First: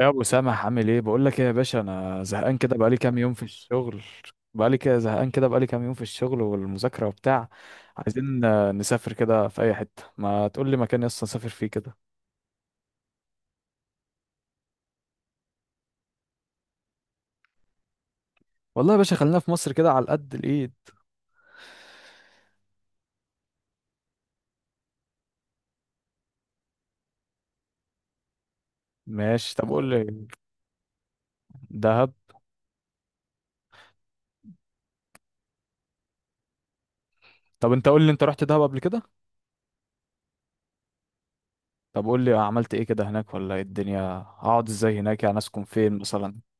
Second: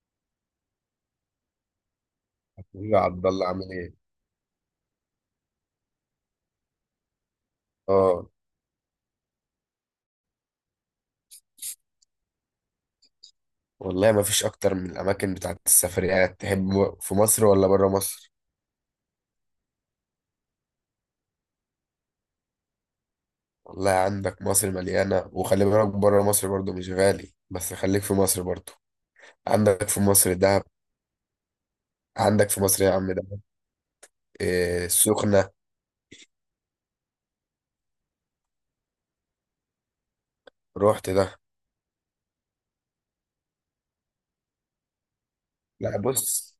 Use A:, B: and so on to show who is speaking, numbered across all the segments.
A: يا ابو سامح عامل ايه؟ بقول لك ايه يا باشا، انا زهقان كده،
B: حبيبي
A: بقالي
B: يا
A: كام
B: عبد
A: يوم في
B: الله عامل ايه؟
A: الشغل. بقالي كده زهقان كده، بقالي كام يوم في الشغل والمذاكره وبتاع.
B: اه.
A: عايزين نسافر كده في اي حته، ما تقول لي مكان يسطا نسافر فيه كده.
B: والله ما فيش اكتر من الاماكن بتاعت السفريات. تحب في مصر ولا بره مصر؟
A: والله يا باشا خلينا في مصر كده على قد الايد.
B: والله عندك مصر مليانه، وخلي بالك بره مصر برضو مش غالي، بس خليك في مصر برضو.
A: ماشي، طب
B: عندك
A: قول
B: في
A: لي.
B: مصر دهب.
A: دهب؟
B: عندك في مصر يا عم دهب. إيه السخنه.
A: طب انت قول لي، انت رحت دهب قبل كده؟
B: رحت ده.
A: طب قول لي عملت ايه كده هناك، ولا ايه الدنيا؟ هقعد ازاي هناك؟ يعني اسكن
B: لا،
A: فين مثلا؟
B: بص،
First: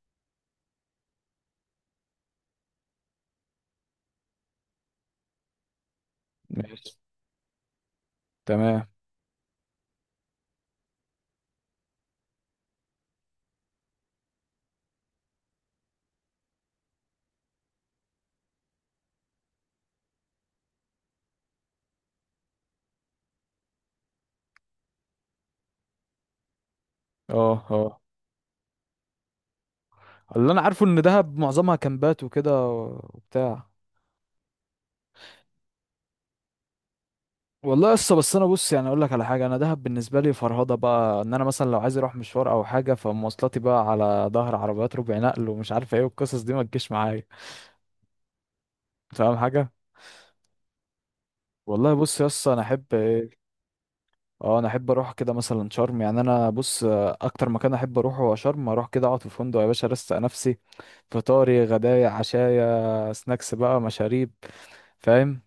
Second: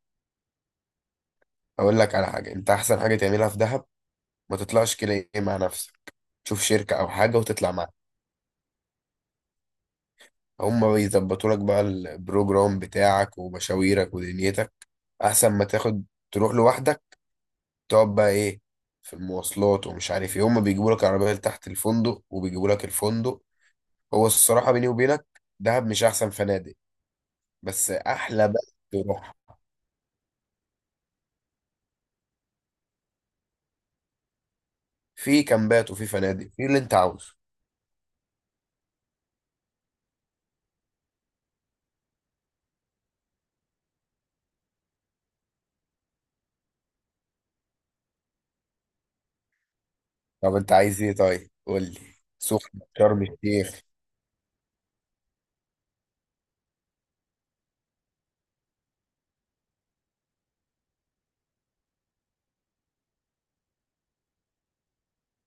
B: اقول لك على حاجه. انت احسن حاجه تعملها في دهب، ما تطلعش كده ايه مع نفسك، تشوف
A: ماشي.
B: شركه او حاجه وتطلع.
A: تمام.
B: هم بيظبطوا لك بقى البروجرام بتاعك ومشاويرك ودنيتك، احسن ما تاخد تروح لوحدك تقعد بقى ايه في المواصلات ومش عارف ايه. هم بيجيبوا لك العربيه لتحت الفندق، وبيجيبوا لك الفندق. هو الصراحه بيني وبينك، دهب مش احسن فنادق،
A: اه،
B: بس
A: اه.
B: احلى بقى تروح.
A: اللي انا عارفه ان دهب معظمها كامبات وكده وبتاع.
B: في كامبات وفي فنادق، في اللي انت عاوزه.
A: والله لسه. بس انا بص، يعني اقول لك على حاجه، انا دهب بالنسبه لي فرهضه بقى، ان انا مثلا لو عايز اروح مشوار او حاجه فمواصلاتي بقى على ظهر عربيات ربع نقل ومش عارف ايه، والقصص دي ما تجيش معايا. فاهم حاجه.
B: طب انت عايز ايه؟ طيب قول
A: والله
B: لي.
A: بص يا اسطى، انا
B: سخنه،
A: احب
B: شرم
A: ايه.
B: الشيخ.
A: اه، انا احب اروح كده مثلا شرم، يعني انا بص، اكتر مكان احب اروحه هو شرم. اروح كده اقعد في فندق يا باشا، ارستق نفسي. فطاري غدايا عشايا سناكس بقى مشاريب. فاهم.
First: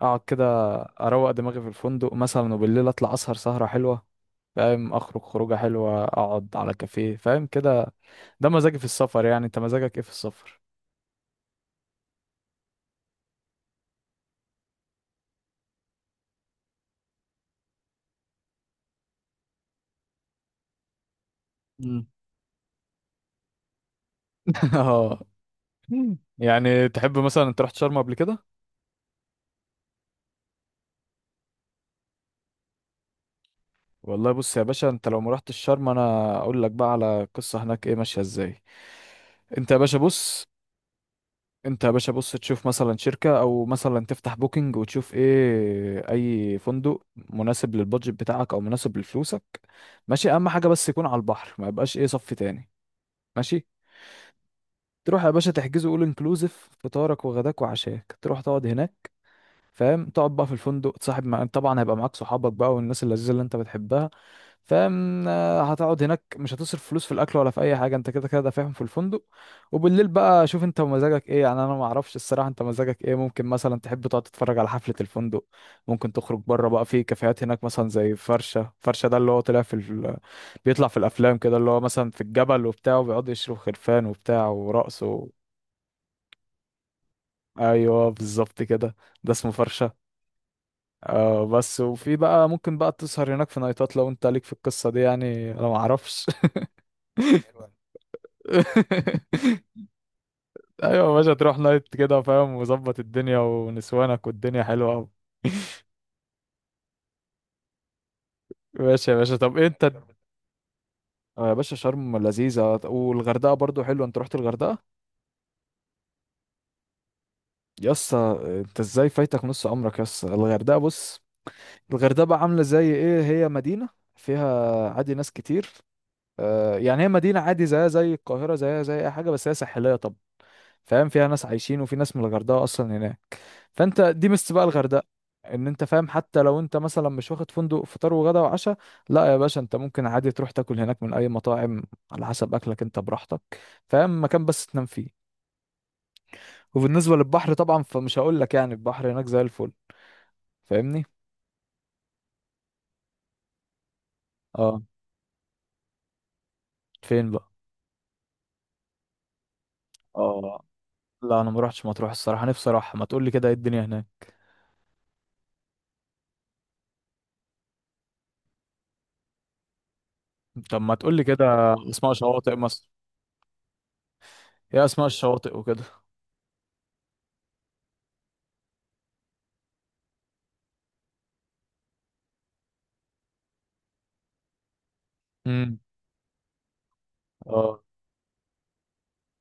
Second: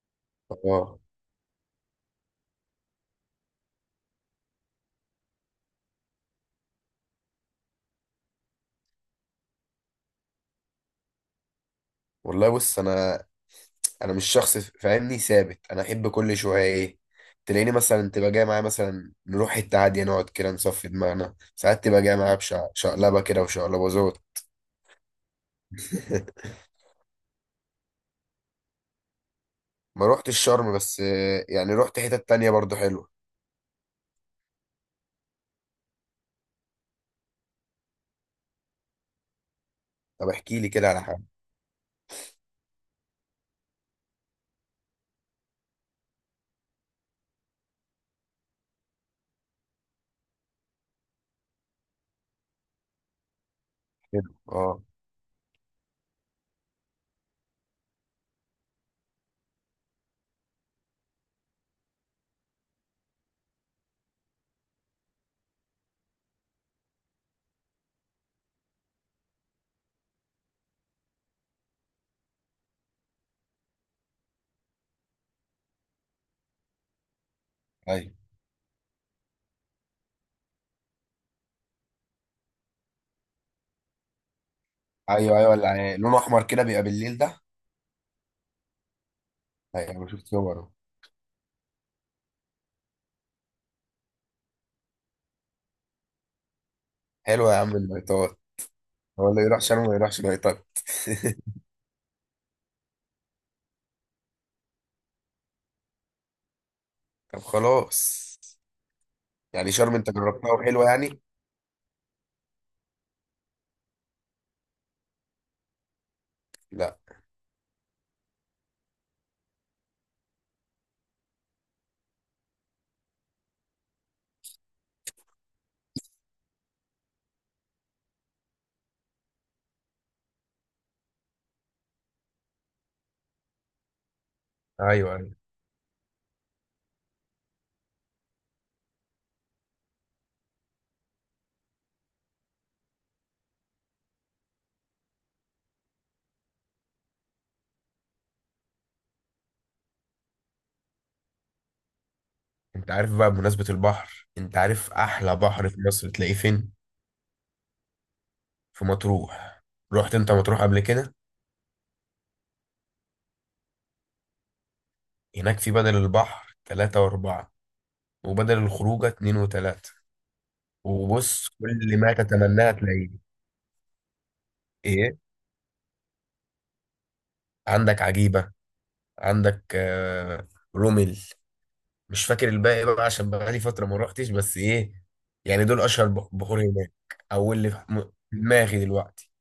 A: اقعد كده،
B: اه.
A: اروق دماغي في الفندق مثلا، وبالليل اطلع اسهر سهرة حلوة. فاهم، اخرج خروجة حلوة، اقعد على كافيه، فاهم كده. ده مزاجي في السفر، يعني انت مزاجك ايه في السفر؟
B: والله بص، انا مش شخص فاهمني ثابت، انا احب كل شويه ايه. تلاقيني مثلا تبقى جاي معايا مثلا نروح حته عاديه نقعد كده نصفي دماغنا، ساعات تبقى
A: مم.
B: جاي معايا بشقلبه كده وشقلباظات.
A: اه. يعني تحب مثلا؟ انت رحت شرم قبل كده؟
B: ما روحتش الشرم، بس يعني روحت حتت تانية برضو حلوه.
A: والله بص يا باشا، انت لو ما رحتش شرم انا اقول لك بقى على قصة هناك ايه ماشية ازاي. انت يا باشا
B: طب
A: بص،
B: احكي لي كده على حاجه
A: انت يا باشا بص، تشوف مثلا شركة، او مثلا تفتح بوكينج وتشوف ايه اي فندق مناسب للبادجت بتاعك او مناسب لفلوسك. ماشي. اهم حاجة بس يكون على البحر، ما يبقاش ايه صف تاني. ماشي.
B: حلو. اه.
A: تروح يا باشا تحجزه اول انكلوزيف، فطارك وغداك وعشاك، تروح تقعد هناك. فاهم، تقعد بقى في الفندق، تصاحب مع... طبعا هيبقى معاك صحابك بقى والناس اللذيذة اللي انت بتحبها. فاهم، هتقعد هناك مش هتصرف فلوس في الاكل ولا في اي حاجه، انت كده كده دافعهم في الفندق. وبالليل بقى شوف انت ومزاجك ايه، يعني انا ما اعرفش الصراحه انت مزاجك ايه، ممكن مثلا تحب تقعد تتفرج على حفله الفندق، ممكن تخرج بره بقى في كافيهات هناك، مثلا
B: ايوه
A: زي فرشه. فرشه ده اللي هو طلع في ال... بيطلع في الافلام كده، اللي هو مثلا في الجبل وبتاع، وبيقعد يشرب خرفان وبتاع ورقص و...
B: ايوه ايوه اللي يعني لونه احمر كده بيبقى بالليل ده.
A: ايوه بالظبط كده. ده اسمه
B: ايوه،
A: فرشه.
B: انا شفت صوره.
A: آه. بس وفي بقى ممكن بقى تسهر هناك في نايتات، لو انت ليك في القصه دي، يعني انا ما اعرفش.
B: حلوه يا عم اللايتات. هو اللي يروح شرم ما يروحش لايتات.
A: ايوه يا باشا، تروح نايت كده، فاهم، وظبط الدنيا ونسوانك، والدنيا حلوه قوي.
B: طب خلاص.
A: ماشي يا باشا طب
B: يعني
A: انت.
B: شرم انت جربتها وحلوه يعني.
A: آه يا باشا شرم لذيذه، والغردقه برضو حلوه. انت رحت الغردقه؟
B: لا.
A: يسا؟ انت ازاي فايتك نص عمرك يسا؟ الغردقه بص، الغردقه بقى عامله زي ايه، هي مدينه، فيها عادي ناس كتير، آه، يعني هي مدينه عادي، زيها زي القاهره زيها زي اي حاجه، بس هي ساحليه. طب فاهم، فيها ناس عايشين، وفي ناس من الغردقه اصلا هناك. فانت دي ميزة بقى
B: ايوه
A: الغردقة،
B: ايوه،
A: ان انت فاهم، حتى لو انت مثلا مش واخد فندق فطار وغدا وعشاء، لا يا باشا، انت ممكن عادي تروح تاكل هناك من اي مطاعم، على حسب اكلك، انت براحتك. فاهم، مكان بس تنام فيه. وبالنسبة للبحر طبعا فمش هقول لك، يعني البحر هناك زي الفل. فاهمني.
B: انت عارف بقى بمناسبة البحر، انت
A: اه.
B: عارف احلى بحر في مصر تلاقيه فين؟
A: فين بقى؟
B: في مطروح. رحت انت مطروح
A: اه.
B: قبل كده؟
A: لا انا ما روحتش مطروح الصراحة، نفسي اروح، ما تقول لي كده ايه الدنيا هناك.
B: هناك في بدل البحر تلاتة واربعة، وبدل الخروجة اتنين وتلاتة.
A: طب ما تقول لي كده
B: وبص، كل
A: اسماء
B: ما
A: شواطئ
B: تتمناه
A: مصر،
B: تلاقيه.
A: ايه اسماء
B: ايه،
A: الشواطئ وكده؟
B: عندك عجيبة، عندك رومل. مش فاكر الباقي بقى عشان بقالي فترة ما روحتش، بس ايه يعني
A: امم
B: دول اشهر بحور هناك. او اللي في
A: اه.
B: في دماغي دلوقتي.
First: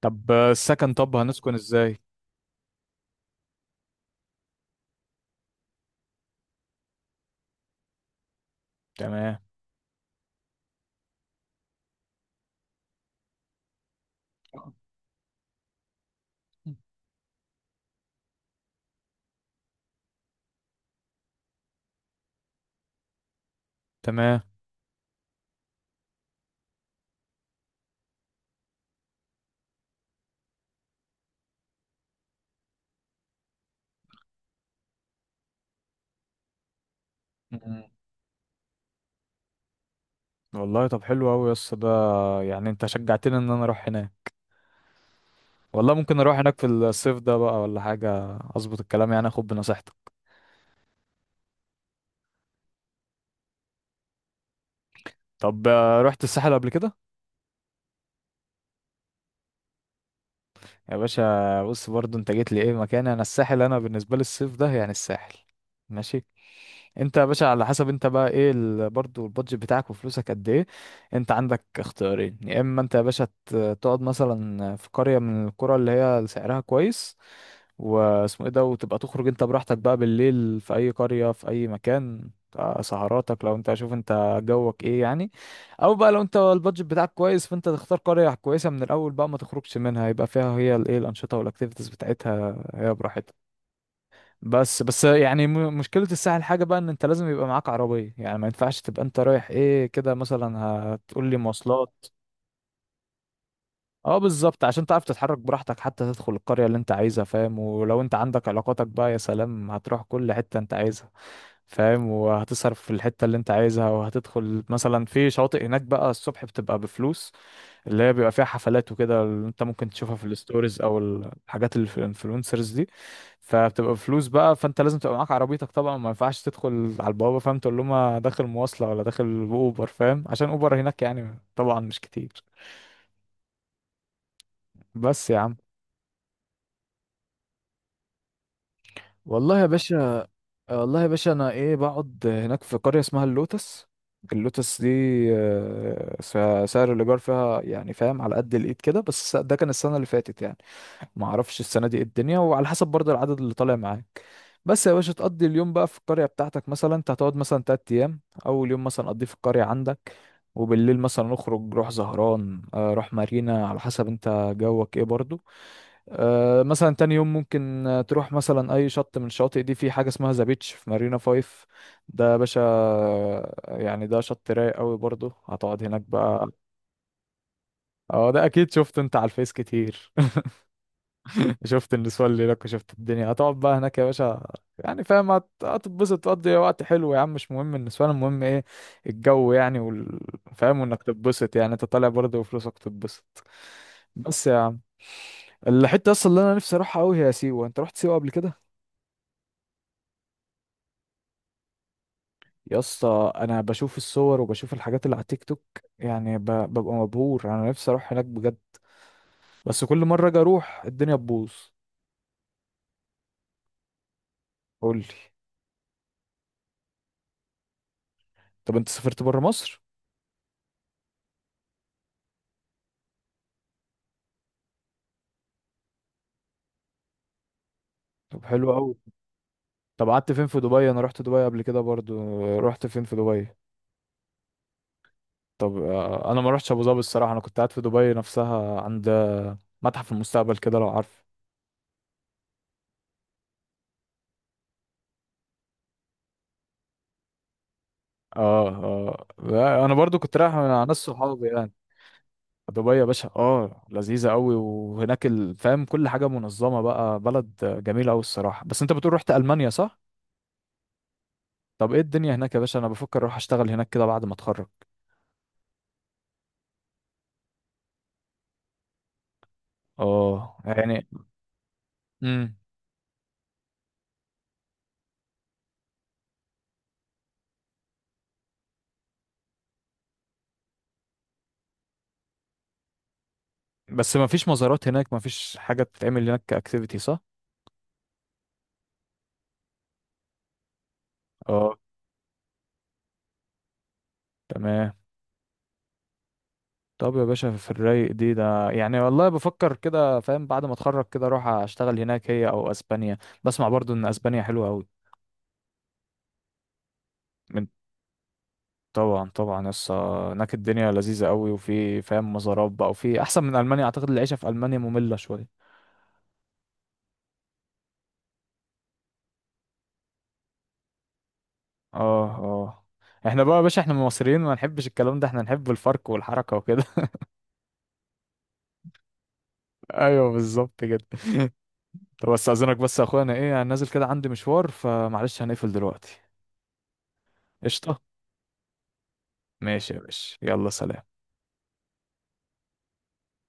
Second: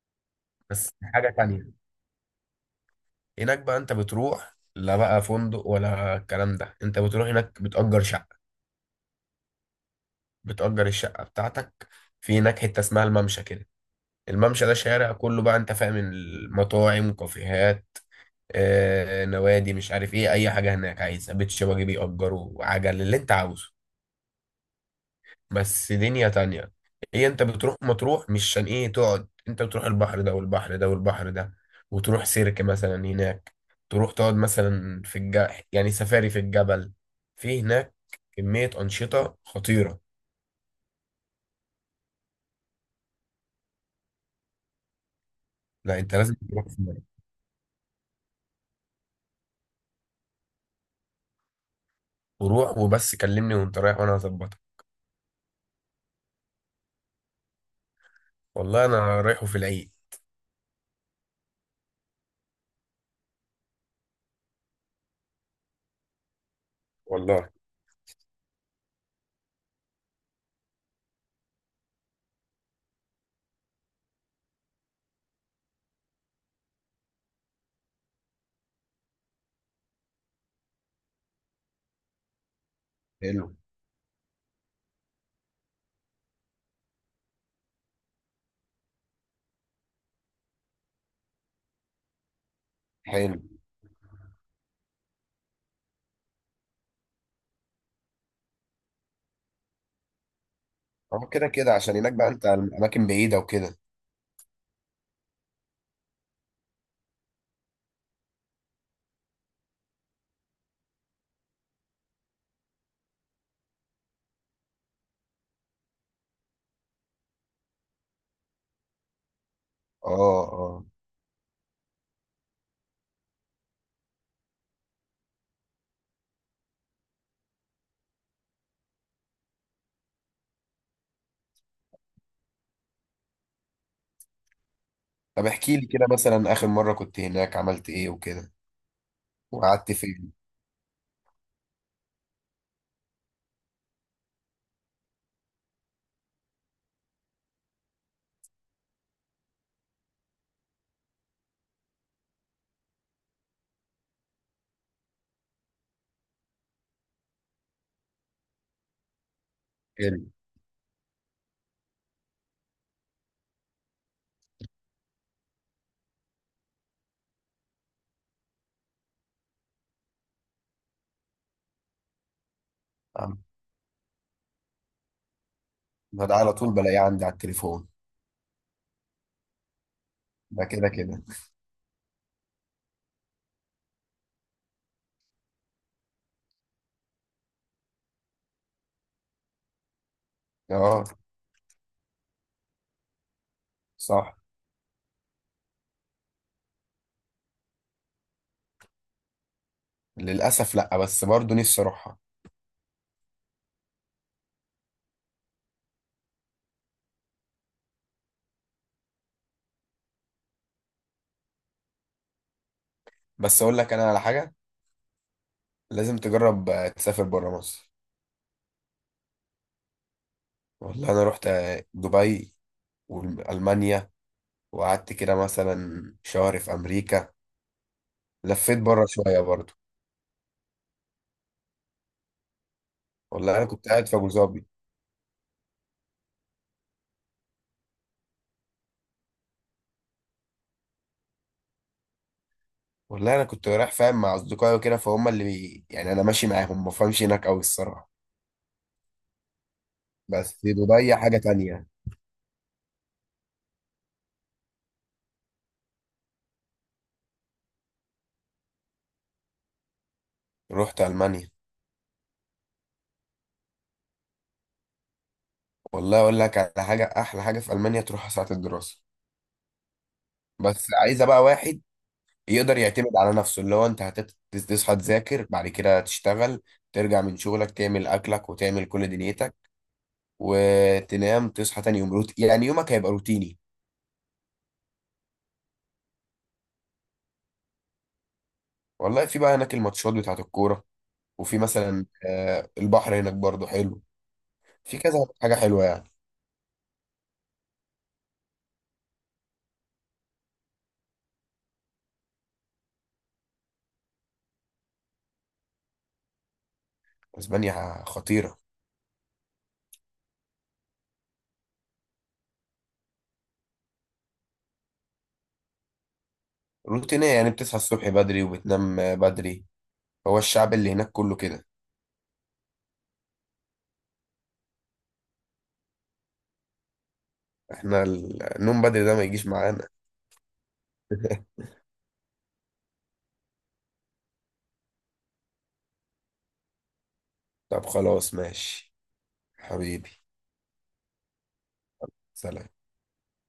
A: طب
B: بس
A: السكن، طب
B: حاجة
A: هنسكن
B: تانية،
A: ازاي؟
B: هناك بقى انت بتروح لا بقى فندق ولا الكلام ده، انت بتروح هناك بتأجر شقة.
A: تمام.
B: بتأجر الشقة بتاعتك في هناك، حتة اسمها الممشى كده. الممشى ده شارع كله بقى انت فاهم، المطاعم، كافيهات، آه، نوادي، مش عارف ايه، اي حاجة هناك عايزها، بيت شبابي، بيأجروا عجل اللي انت عاوزه.
A: تمام.
B: بس دنيا تانية. هي انت بتروح مطروح مش عشان ايه تقعد، انت بتروح البحر ده والبحر ده والبحر ده، وتروح سيرك مثلا هناك، تروح تقعد مثلا في يعني سفاري في الجبل في
A: مم.
B: هناك. كمية أنشطة خطيرة.
A: والله طب حلو قوي يا اسطى ده، يعني انت شجعتني ان انا اروح هناك، والله
B: لا، انت
A: ممكن
B: لازم
A: اروح هناك
B: تروح
A: في
B: في
A: الصيف
B: مرة.
A: ده بقى ولا حاجه، اظبط الكلام، يعني اخد بنصيحتك.
B: وروح، وبس كلمني وانت رايح وانا هظبطك.
A: طب رحت الساحل قبل كده؟
B: والله انا رايحه في العيد.
A: يا باشا بص، برضو انت جيت لي ايه مكان، انا الساحل انا بالنسبه لي الصيف ده يعني الساحل. ماشي. انت يا باشا
B: والله
A: على حسب انت بقى ايه برضو البادجت بتاعك وفلوسك قد ايه. انت عندك اختيارين، يا اما انت يا باشا تقعد مثلا في قرية من القرى اللي هي سعرها كويس، واسمه ايه ده، وتبقى تخرج انت براحتك بقى بالليل في اي قرية في اي مكان، اه، سهراتك لو
B: حلو.
A: انت شوف انت جوك ايه يعني. او بقى لو انت البادجت بتاعك كويس، فانت تختار قرية كويسة من الاول بقى، ما تخرجش منها، يبقى فيها هي الايه الانشطة والاكتيفيتيز بتاعتها، هي
B: حلو.
A: براحتها. بس يعني، مشكلة الساحل حاجة بقى، ان انت لازم يبقى معاك عربية، يعني ما ينفعش تبقى انت رايح ايه كده مثلا،
B: اه
A: هتقول لي
B: كده كده عشان
A: مواصلات.
B: هناك بقى انت الاماكن بعيده وكده.
A: اه بالظبط، عشان تعرف تتحرك براحتك، حتى تدخل القرية اللي انت عايزها، فاهم، ولو انت عندك علاقاتك بقى يا سلام، هتروح كل حتة انت عايزها، فاهم، وهتصرف في الحتة اللي انت عايزها، وهتدخل مثلا في شواطئ هناك بقى الصبح بتبقى بفلوس، اللي هي بيبقى فيها حفلات وكده، اللي انت ممكن تشوفها في
B: اه
A: الستوريز
B: اه.
A: او الحاجات اللي في الانفلونسرز دي، فبتبقى فلوس بقى، فانت لازم تبقى معاك عربيتك طبعا، ما ينفعش تدخل على البوابه، فاهم، تقول لهم أنا داخل مواصله، ولا داخل اوبر، فاهم، عشان اوبر هناك يعني طبعا مش كتير. بس يا
B: طب
A: عم.
B: احكي لي كده مثلا اخر مره كنت هناك عملت ايه وكده.
A: والله يا
B: وقعدت
A: باشا،
B: فين.
A: والله يا باشا انا ايه بقعد هناك في قريه اسمها اللوتس، اللوتس دي سعر الايجار فيها يعني فاهم على قد الايد كده، بس ده كان السنه اللي فاتت يعني، ما اعرفش السنه دي ايه الدنيا، وعلى حسب برضه العدد اللي طالع معاك. بس يا باشا تقضي اليوم بقى في القريه بتاعتك، مثلا انت هتقعد مثلا تلات ايام، اول يوم مثلا قضيه في القريه عندك،
B: حلو.
A: وبالليل مثلا نخرج، روح زهران، روح مارينا، على حسب انت جوك ايه برضو. مثلا تاني يوم ممكن تروح مثلا اي شط من الشواطئ دي، في حاجه اسمها ذا بيتش في مارينا فايف، ده يا باشا
B: آه.
A: يعني ده شط رايق قوي برضو، هتقعد هناك
B: ما ده
A: بقى.
B: على طول بلاقيه عندي على التليفون.
A: اه ده اكيد شفته انت على الفيس كتير.
B: ده كده كده.
A: شفت النسوان اللي لك، شفت الدنيا، هتقعد بقى هناك يا باشا، يعني فاهم هتتبسط، تقضي وقت حلو يا عم، مش مهم النسوان، المهم ايه، الجو يعني وال... فاهم، وانك
B: اه،
A: تتبسط، يعني انت طالع برضه وفلوسك تتبسط.
B: صح.
A: بس يا عم، الحتة اصلا اللي انا نفسي اروحها قوي هي سيوة، انت رحت سيوة قبل كده؟
B: للاسف لا، بس برضه نفسي اروحها.
A: يا اسطى انا بشوف الصور وبشوف الحاجات اللي على تيك توك، يعني ب... ببقى مبهور، انا نفسي اروح هناك بجد، بس كل مرة اجي اروح الدنيا تبوظ.
B: بس اقول لك انا على حاجه،
A: قول لي.
B: لازم تجرب تسافر بره مصر.
A: طب انت سافرت بره مصر؟
B: والله انا رحت دبي والمانيا، وقعدت كده مثلا شهر في امريكا.
A: طب حلو
B: لفيت
A: قوي.
B: بره شويه برضه.
A: طب قعدت فين في دبي؟ انا رحت دبي قبل كده برضو، رحت فين في دبي؟
B: والله انا كنت قاعد في ابو ظبي.
A: طب انا ما رحتش ابو ظبي الصراحه، انا كنت قاعد في دبي نفسها، عند متحف المستقبل كده لو عارف.
B: والله انا كنت رايح فاهم مع اصدقائي وكده، فهم اللي يعني انا ماشي معاهم ما فهمش هناك قوي الصراحه.
A: اه اه، لا، انا برضو كنت رايح
B: بس
A: مع ناس
B: دبي حاجه
A: صحابي يعني.
B: تانية.
A: دبي يا باشا اه لذيذه قوي، وهناك فاهم كل حاجه منظمه بقى، بلد جميله قوي الصراحه. بس انت بتقول رحت المانيا صح؟
B: رحت المانيا.
A: طب ايه الدنيا هناك يا باشا؟ انا بفكر اروح اشتغل هناك كده بعد ما اتخرج.
B: والله اقول لك على حاجه، احلى حاجه في المانيا تروح ساعه الدراسه.
A: اه
B: بس
A: يعني.
B: عايزه بقى واحد
A: امم
B: يقدر يعتمد على نفسه، اللي هو انت هتصحى تذاكر بعد كده تشتغل، ترجع من شغلك تعمل اكلك وتعمل كل دنيتك، وتنام تصحى تاني يوم يعني يومك هيبقى روتيني.
A: بس ما فيش مزارات هناك؟ ما فيش حاجه تتعمل هناك كاكتيفيتي صح؟
B: والله في بقى هناك الماتشات بتاعت الكوره، وفي
A: اه.
B: مثلا البحر هناك برضو حلو.
A: تمام.
B: في كذا حاجه حلوه يعني.
A: طب يا باشا في الرايق دي ده، يعني والله بفكر كده فاهم بعد ما اتخرج كده اروح اشتغل هناك، هي او اسبانيا. بسمع برضو ان اسبانيا حلوه قوي. من.
B: اسبانيا خطيره.
A: طبعا طبعا، يس هناك الدنيا لذيذه قوي، وفي فاهم مزارات بقى، وفي احسن من المانيا، اعتقد العيشه في المانيا ممله شويه.
B: روتينيه، يعني بتصحى الصبح بدري وبتنام بدري. هو الشعب اللي هناك كله كده.
A: اه اه. احنا بقى يا باشا احنا مصريين ما نحبش الكلام ده، احنا نحب الفرق والحركه وكده.
B: احنا النوم بدري ده ما يجيش معانا.
A: ايوه بالظبط كده. طب استاذنك بس يا اخويا، انا ايه انا نازل كده عندي مشوار، فمعلش هنقفل دلوقتي.
B: طب
A: قشطه.
B: خلاص، ماشي.
A: ماشي يا
B: حبيبي.
A: باشا، يلا سلام.
B: سلام.